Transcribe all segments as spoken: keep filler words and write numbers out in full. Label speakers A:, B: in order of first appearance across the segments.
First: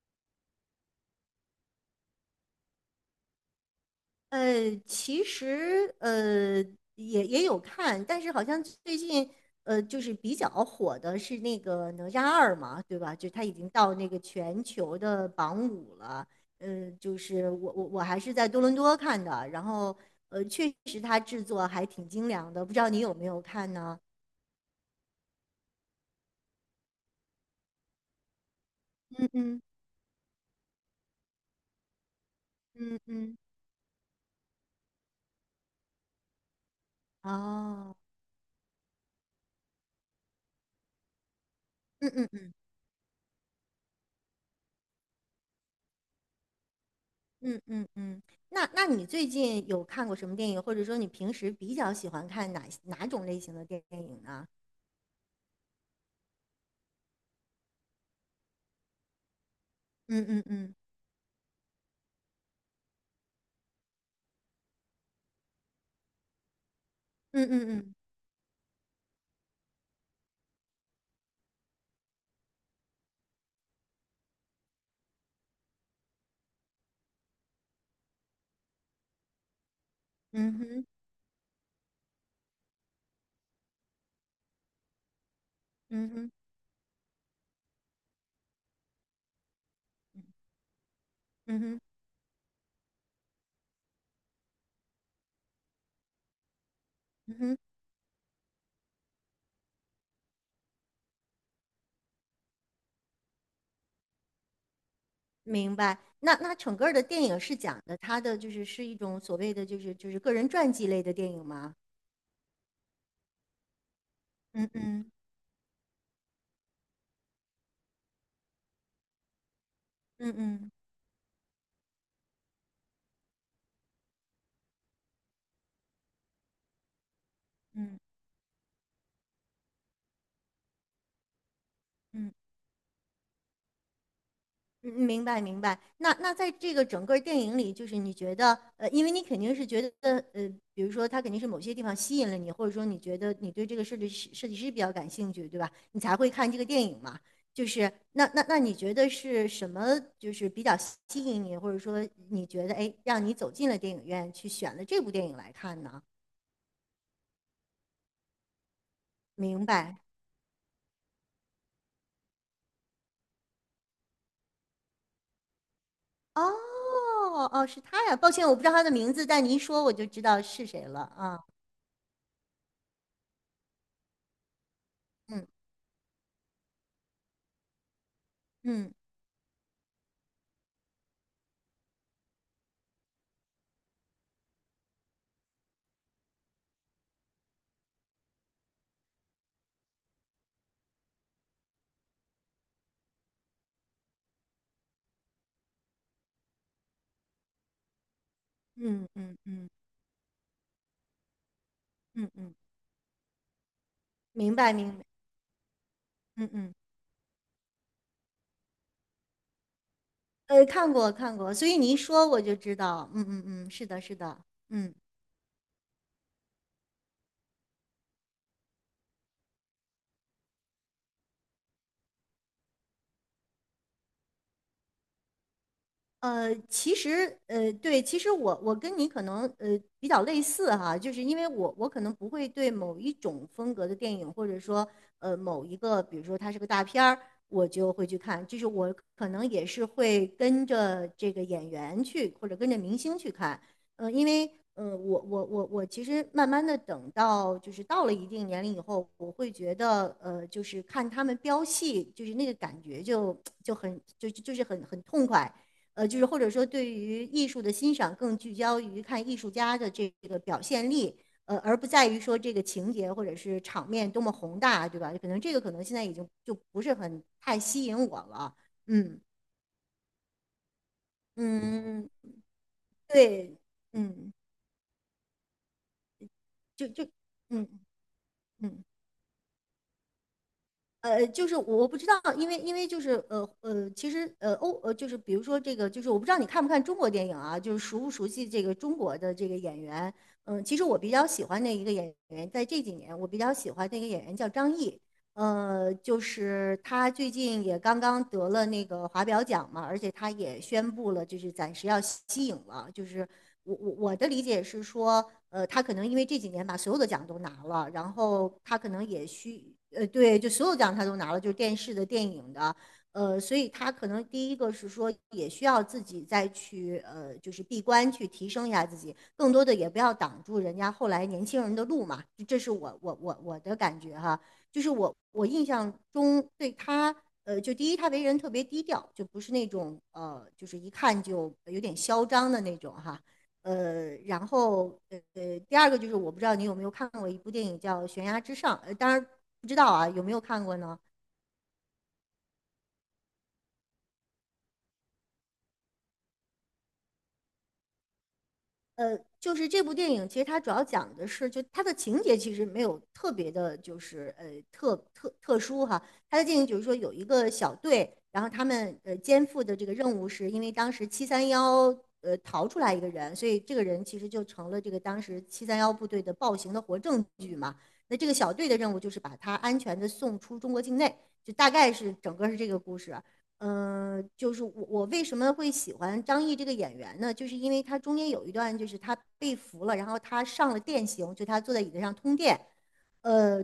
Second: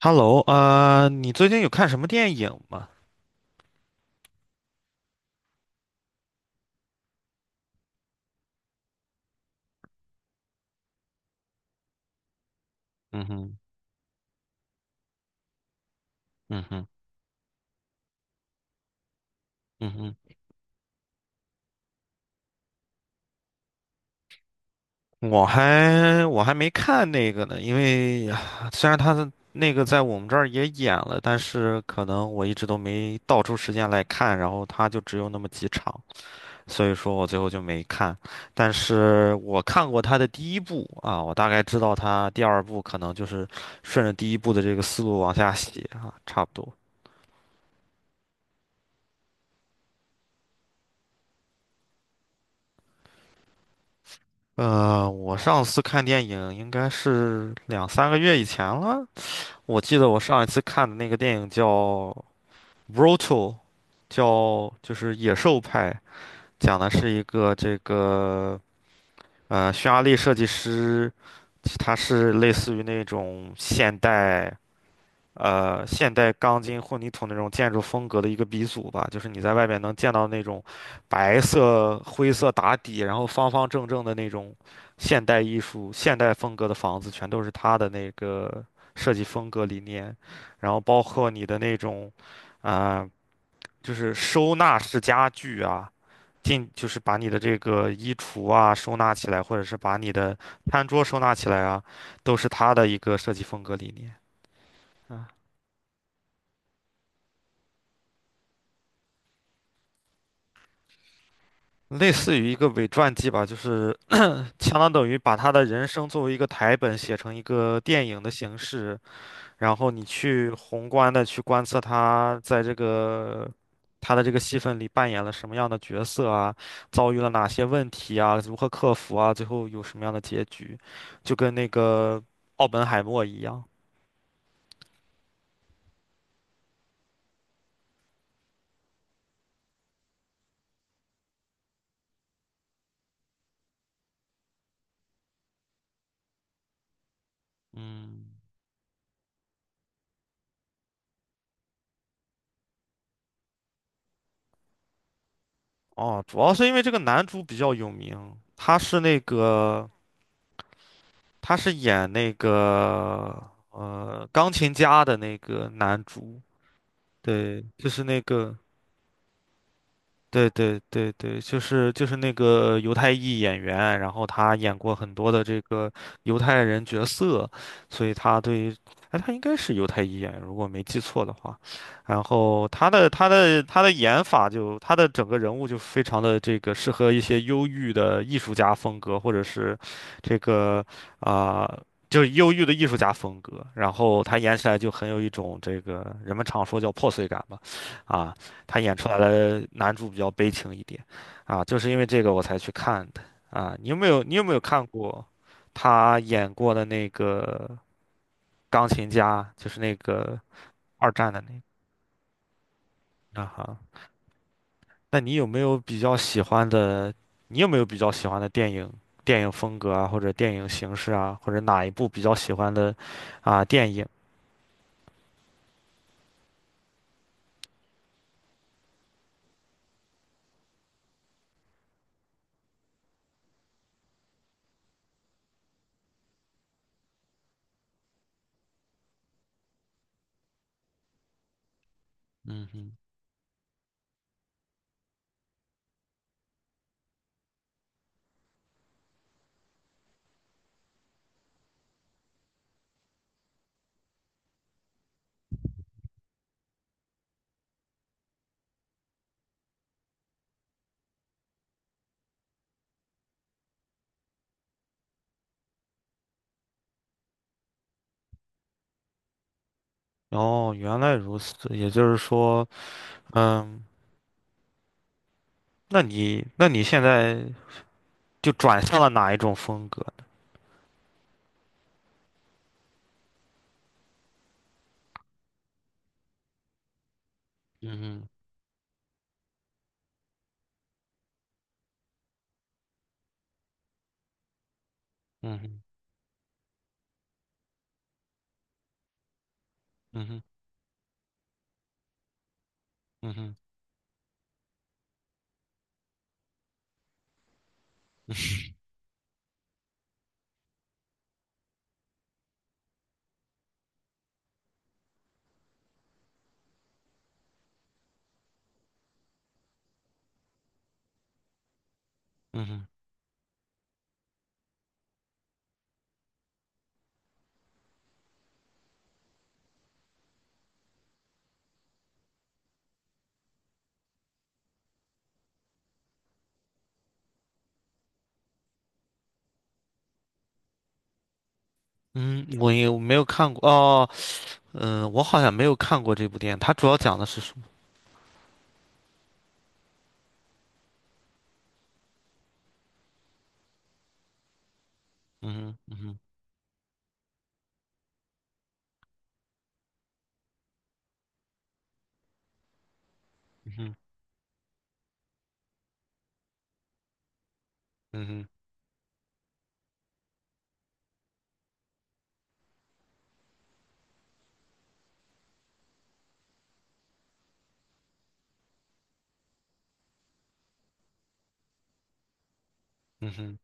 A: Hello，呃，你最近有看什么电影吗？
B: 呃，其实呃也也有看，但是好像最近呃就是比较火的是那个哪吒二嘛，对吧？
A: 嗯
B: 就他已
A: 哼。
B: 经到那个全球的榜五了。
A: 嗯哼。
B: 嗯、就是我我我还是在多伦多看的，然后
A: 嗯
B: 呃确实它制作还挺精良的，不知道你有没有看呢？
A: 哼。我还我还没看那个呢，因为啊虽然他
B: 嗯
A: 的
B: 嗯
A: 那个在我们这儿也演了，但是可能我一直都
B: 嗯
A: 没
B: 嗯，
A: 倒出时间来看，然后他就只有那么几场，所以说我最后就没
B: 哦，
A: 看。但是我看过他的第一部啊，我大概知道
B: 嗯嗯
A: 他第
B: 嗯。
A: 二部可能就是顺着第一部的这个思路往下写啊，差不多。
B: 嗯嗯嗯，那那你最近有看过什么电影，或者说你平时比较喜欢看哪哪种类型的电影呢？
A: 呃，我上次看电影应该是两三个月以前了。我记得我
B: 嗯
A: 上
B: 嗯
A: 一次
B: 嗯
A: 看的那个电影叫《Brutal》，叫就是《野兽派》，讲的是一
B: 嗯
A: 个
B: 嗯
A: 这
B: 嗯
A: 个呃匈牙利设计师，他是类似于那种现代。呃现代钢筋混凝土那种建筑风格的一个鼻祖吧，就是你在外面能见到那
B: 嗯
A: 种
B: 哼，
A: 白色灰色打底，然后方方正正的那种现代艺术、
B: 嗯
A: 现
B: 哼，
A: 代风格的房子，全都是它的那个设计风格理念，然后包括你的
B: 嗯
A: 那
B: 哼，
A: 种，啊、就是收纳式家具啊。进就是把你
B: 嗯
A: 的这
B: 哼，
A: 个衣橱啊收纳起来，或者是把你的餐桌收纳起来啊，都是它的一个设计风格理念。嗯。
B: 明白。那那整个儿的电影是讲的他的就是是一种所谓的就是就是个人传记类的电影吗？
A: 类似于一个伪传记吧，就是
B: 嗯
A: 相当等
B: 嗯
A: 于把他的人生作为一个台本写成一个电影的形式，然后你
B: 嗯
A: 去
B: 嗯
A: 宏观的去观测他在这个他的这个戏份里扮演了什么样的角色啊，遭遇了哪些问
B: 嗯
A: 题啊，如何克服啊，最后有什么样的结局，就跟那个
B: 嗯。
A: 奥本海默一样。
B: 嗯，明白明白。那那在这个整个电影里，就是你觉得，呃，因为你肯定是觉得，呃，比如说他肯定是某些地方吸引了你，或者说你觉得你对这个设计师设计师比较感兴趣，对吧？你才会看这个电影嘛。就是
A: 嗯。
B: 那那那你觉得是什么，就是比较吸引你，或者说你觉得，哎，让你走进了电影院去选了这部电影来看呢？
A: 哦，主要是因为这个男主比较有名，他是那
B: 明
A: 个。
B: 白。
A: 他是演那个呃钢琴家的那个男主，
B: 哦
A: 对，
B: 哦，是
A: 就是
B: 他呀。
A: 那
B: 抱歉，我
A: 个，
B: 不知道他的名字，但你一说我就知道
A: 对
B: 是
A: 对
B: 谁了
A: 对对，
B: 啊。
A: 就是就是那个犹太裔演员，然后他演过很多的
B: 嗯
A: 这个犹太人角色，所以他对，
B: 嗯
A: 哎，他应该是犹太裔演员，如果没记错的话。然后他的他的他的演法，就他的整个人物就非常的这个适合一些忧郁的艺术家风格，或者是这个啊。就是忧郁的艺术家风格，然后他演起来就很有一种这个人们常说叫破碎感吧，啊。他演
B: 嗯
A: 出来
B: 嗯
A: 的
B: 嗯。
A: 男主比较悲情一点，啊，就是因为这
B: 嗯
A: 个我
B: 嗯，
A: 才去看的啊。你有没有你有没
B: 明
A: 有
B: 白
A: 看
B: 明白，
A: 过他
B: 嗯
A: 演过
B: 嗯，
A: 的那个钢琴家，就是那个
B: 呃，看
A: 二
B: 过
A: 战
B: 看
A: 的那
B: 过，所以你一说我就知道，嗯
A: 个
B: 嗯
A: 啊
B: 嗯，
A: 哈？
B: 是的，是的，嗯。
A: 那你有没有比较喜欢的？你有没有比较喜欢的电影、电影风格啊，或者电影形式啊，或者哪一部比较喜欢的啊电影？
B: 呃，其实，呃，对，其实我我跟你可能呃比较类似哈，就是因为我我可能不会对某一种风格的电影，或者说呃某一个，比如说它是个大片儿，我就会去看，就是我可能也是会跟着这个演员去，或者
A: 嗯
B: 跟着
A: 哼。
B: 明星去看，呃，因为呃我我我我其实慢慢的等到就是到了一定年龄以后，我会觉得呃就是看他们飙戏，就是那个感觉就 就很就就就是很很痛快。呃，就是或者说对于艺术的欣赏更聚焦于看艺术家的这个表现力，呃，而不在于说这个情节或者是场面多么宏大，对吧？可能这个可能现在已经就不是很太吸引我了。嗯
A: 哦，原来如此，也
B: 嗯，
A: 就是说，
B: 对，
A: 嗯，
B: 嗯，
A: 那你那你
B: 就
A: 现
B: 就
A: 在
B: 嗯
A: 就转
B: 嗯。
A: 向了哪一种风格？
B: 呃，就是我不知道，因为因为就是呃呃，其实呃欧呃就是比如说这个，就是我不知道你看不看中国电影啊，就是
A: 嗯
B: 熟不熟
A: 哼。
B: 悉这个中国的这个演员。嗯，其实我比较喜欢的一个演员，在这几年我比较喜欢的一个演员叫张译，
A: 嗯哼。
B: 呃，就是他最近也刚刚得了那个华表奖嘛，而且
A: 嗯
B: 他
A: 哼。
B: 也宣布了，就是暂时要息影了。就是
A: 嗯哼。
B: 我我我的理解是说，呃，他可能因为这几年把所有的奖都拿了，然后他可能也需，呃，对，就所有奖他都拿了，就是电视的、电影的，呃，所以他可能第一个是说，也需要自己再去，呃，就是闭关去提升一下自己，更多的也不要挡住人家后来年轻人的路嘛，这
A: 嗯
B: 是
A: 哼。
B: 我我我我的感觉哈。就是我我印象中对他，呃，就第一他为人特别低调，就不是那种呃，就是一看就有点嚣张的那种哈。呃，然后呃呃，第二个就是我不知道你有没有看过一部电影叫《悬崖之上》，呃，当然不知道啊，有没有看过呢？
A: 嗯，我也没有看过哦。嗯、我好像没有看过这部电影，它主要讲的是什么？
B: 呃，就是这部电影，其实它主要讲的是，就它的情节其实没有特别的，就是呃特特特
A: 嗯
B: 殊哈。
A: 哼。
B: 它的电影就是说有一个小队，然后他们呃肩负的这个任务是，因为当时七三幺呃逃出来一个人，所以
A: 嗯
B: 这个
A: 哼。
B: 人其实就成了这个当时七三幺部队的暴行的活证据嘛。那
A: 嗯
B: 这个
A: 哼。
B: 小队的任务就是把他安全的送出中国境内，就大概是整个是这个故事。嗯、呃就是我我为什么会喜欢张译这个演员呢？就是因为他中间有一段，就是他被俘了，然后他上了电刑，就他坐在椅子上通电，
A: 嗯哼。
B: 呃，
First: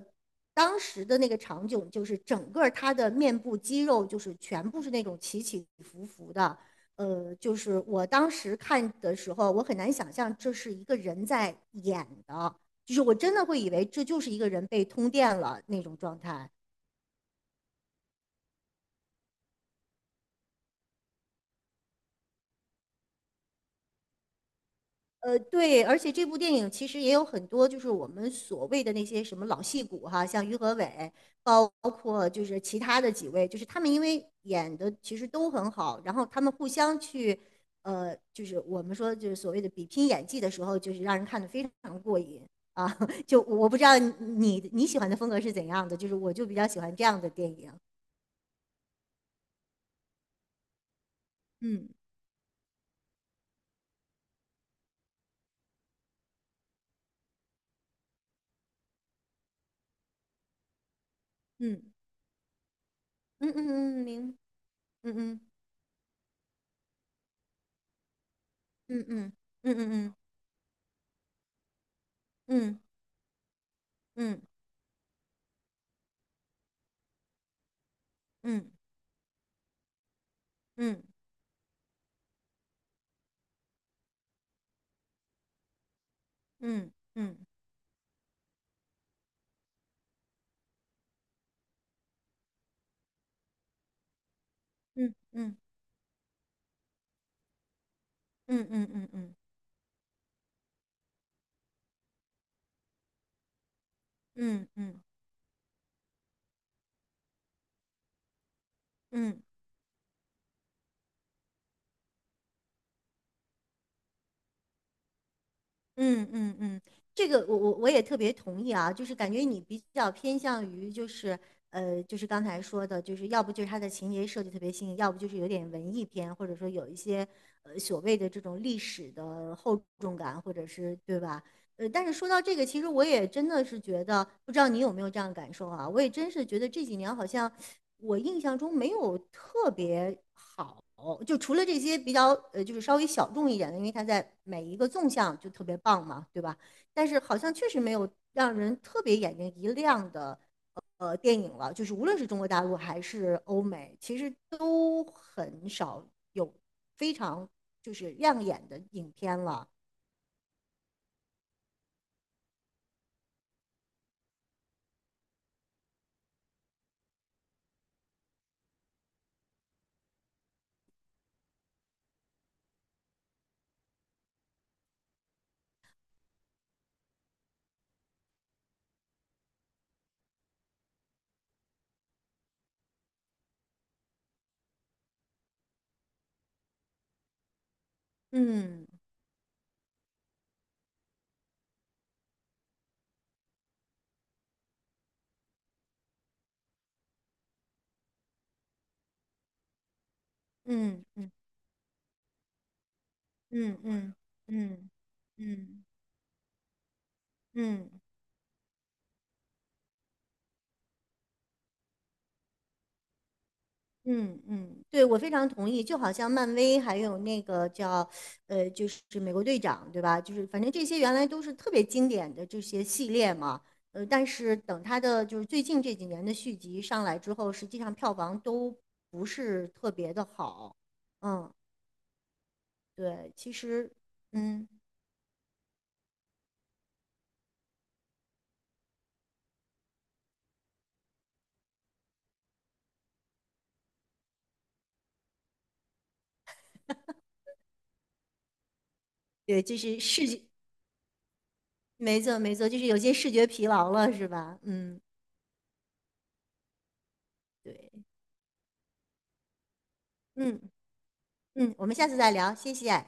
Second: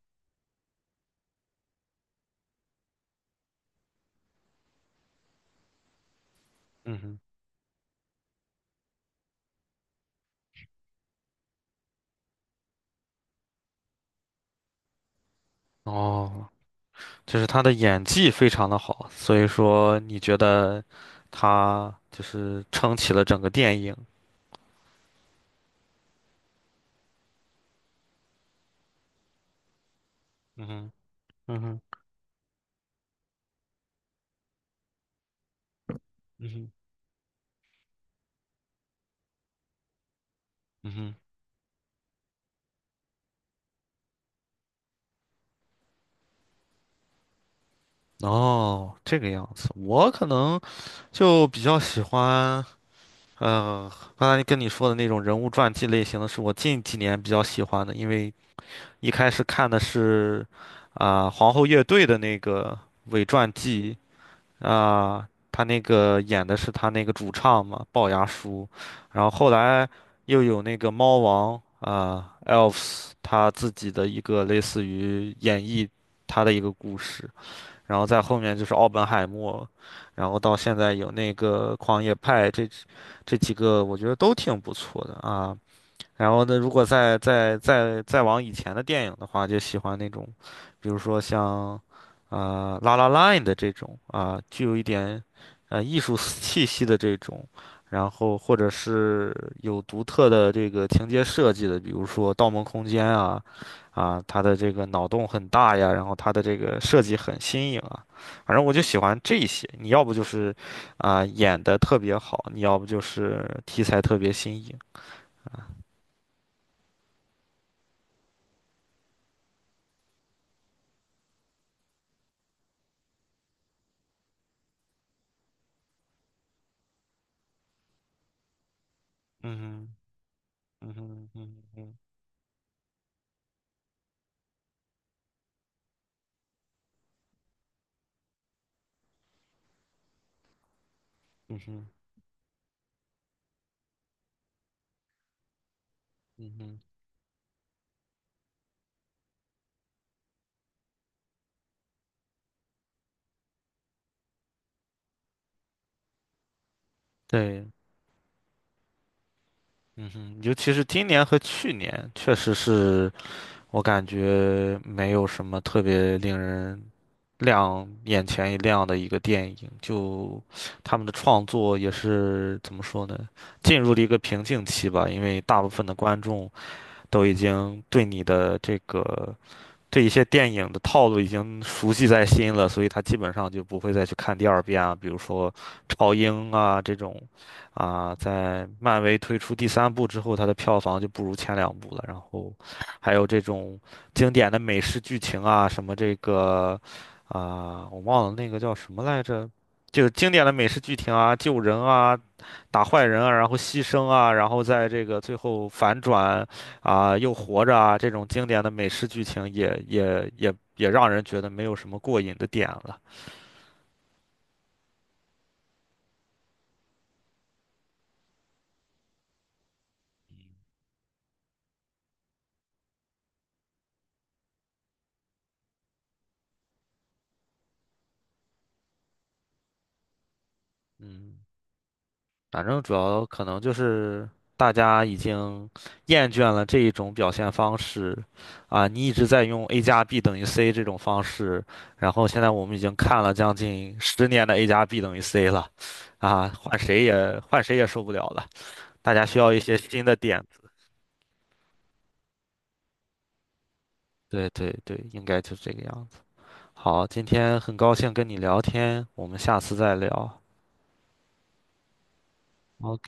B: 当时的那个场景就是整个他的面部肌肉就是全部是那种起起伏伏的，
A: 嗯哼。
B: 呃，就是我当时看的时候，我很难想象这是一个人在演的，就是我真的会以为这就是一个人被通电了那
A: 嗯哼。
B: 种状
A: 哦，
B: 态。
A: 就是他的演技非常的好，所以说你觉得他就是撑起了整个电影？
B: 呃，对，而且这部电影其实也有很多，就是我们所谓的那些什么老戏骨哈，像于
A: 嗯
B: 和
A: 哼。
B: 伟，
A: 嗯
B: 包
A: 哼。
B: 括就是其他的几位，就是他们因为演的其实都很好，然后他
A: 嗯
B: 们互
A: 哼。
B: 相去，呃，就是我们说就是所谓的比拼演技的时候，就
A: 嗯
B: 是
A: 哼。
B: 让人看的非常过瘾啊。就我不知道你你喜欢的风格是怎样的，就是我就比较喜欢这样的电影。
A: 哦，这个样子，我可能就比较
B: 嗯
A: 喜欢。嗯，刚才跟你说的那种人物传记类型的是我近几年比较喜欢的，因为一开始看的是啊、皇后乐
B: 嗯
A: 队的那个伪
B: 嗯
A: 传记，
B: 嗯嗯，明嗯
A: 啊、
B: 嗯
A: 他那个演的是他那个主唱嘛，龅牙叔，
B: 嗯
A: 然后后
B: 嗯
A: 来
B: 嗯
A: 又有那个猫王啊、
B: 嗯
A: Elves 他自己的一
B: 嗯嗯
A: 个
B: 嗯
A: 类似于演绎他的一个故事，然后在后面就
B: 嗯
A: 是奥本海默，然后到现在
B: 嗯。
A: 有那个狂野派这。这几个我觉得都挺不错的啊。然后呢，如果
B: 嗯
A: 再
B: 嗯
A: 再再再往以前的电影的话，就喜欢那种，比如说像，啊、拉拉 La n d 的这种啊、具有一
B: 嗯
A: 点，
B: 嗯
A: 呃，艺术气息的这种，然后或
B: 嗯
A: 者
B: 嗯嗯
A: 是
B: 嗯
A: 有独特的这个情节设计的，比如说《盗梦空间》啊，啊，它的
B: 嗯
A: 这个
B: 嗯
A: 脑洞很大呀，然后它的这个设计很新颖啊，反正我就喜欢这
B: 嗯
A: 些。你要不就是，啊、演的特别好，你要不就是题材特别新颖。
B: 嗯嗯嗯。这个我我我也特别同意啊，就是感觉你比较偏向于就是呃，就是刚才说的，就是要不就是它的情节设计特别新颖，要不就是有点文艺片，或者说有一些呃所谓的这种历史的厚
A: 嗯哼。
B: 重感，或者
A: 嗯
B: 是对
A: 哼。
B: 吧？
A: 嗯
B: 呃，
A: 哼。
B: 但是说到这个，其实我也真的是觉得，不知道你有没有这样的感受啊？我也真是觉得这几年好像我印象中没有特别。好。哦，就除
A: 嗯
B: 了这
A: 哼。
B: 些比较呃，就是稍微小众一点的，因为它在每一个纵向就特别棒嘛，对
A: 嗯
B: 吧？
A: 哼。
B: 但是好像确实没有让人特别眼睛一亮的呃电影了，就是无论是中国大陆还是欧美，其实都很少有非常
A: 对。
B: 就是亮眼的影片了。
A: 嗯哼，尤其是今年和去年，确实是我感觉没有什么特别令人亮眼前一亮的一个电影，就他们的创作也是怎么说呢，进入了一个瓶颈期吧，因为大部分的观众都已经对你的这个。这一些电影的套路已经熟悉在心了，所以他基本上就不会再去看第二遍啊。比如说超英啊这种，啊，在
B: 嗯
A: 漫威推出第三部之后，它的票房就不如前两部了。然后还有这种经典的美式剧情啊，什么这个啊，我忘了那个叫什么来着，就是经典的美式剧
B: 嗯
A: 情
B: 嗯
A: 啊，救人啊，打坏人啊，然后
B: 嗯
A: 牺牲
B: 嗯
A: 啊，然后在
B: 嗯
A: 这个最
B: 嗯
A: 后
B: 嗯。
A: 反转啊，又
B: 嗯
A: 活着
B: 嗯
A: 啊，
B: 嗯
A: 这种经典的美式剧情也也也也让人觉得没有什么过瘾的点了。
B: 嗯嗯，对，我非常同意。就好像漫威还有那个叫，呃，就是美国队长，对吧？就是反正这些原来都是特别经典的这些系列嘛。呃，但是等他的就是最近这几年的续集上来之后，实际上票房都不是特别的好。
A: 嗯，
B: 嗯，
A: 反正主要
B: 对，
A: 可
B: 其
A: 能就
B: 实，
A: 是
B: 嗯，
A: 大家已经厌倦了这一种表现方式啊，你一直在用 a 加 b 等于 c 这种方式，然后现在我们已经看了将近十年的 a 加 b 等于 c 了，啊，换谁也换谁也受不了了，大家需要一
B: 对，就
A: 些
B: 是
A: 新的
B: 视觉，
A: 点，
B: 没错没错，就是有些视觉疲劳了，是
A: 对
B: 吧？
A: 对对，
B: 嗯，
A: 应该就是这个样子。好，今天很
B: 对，
A: 高兴跟你聊天，我们下次再聊。
B: 嗯嗯，我们下次再聊，谢谢。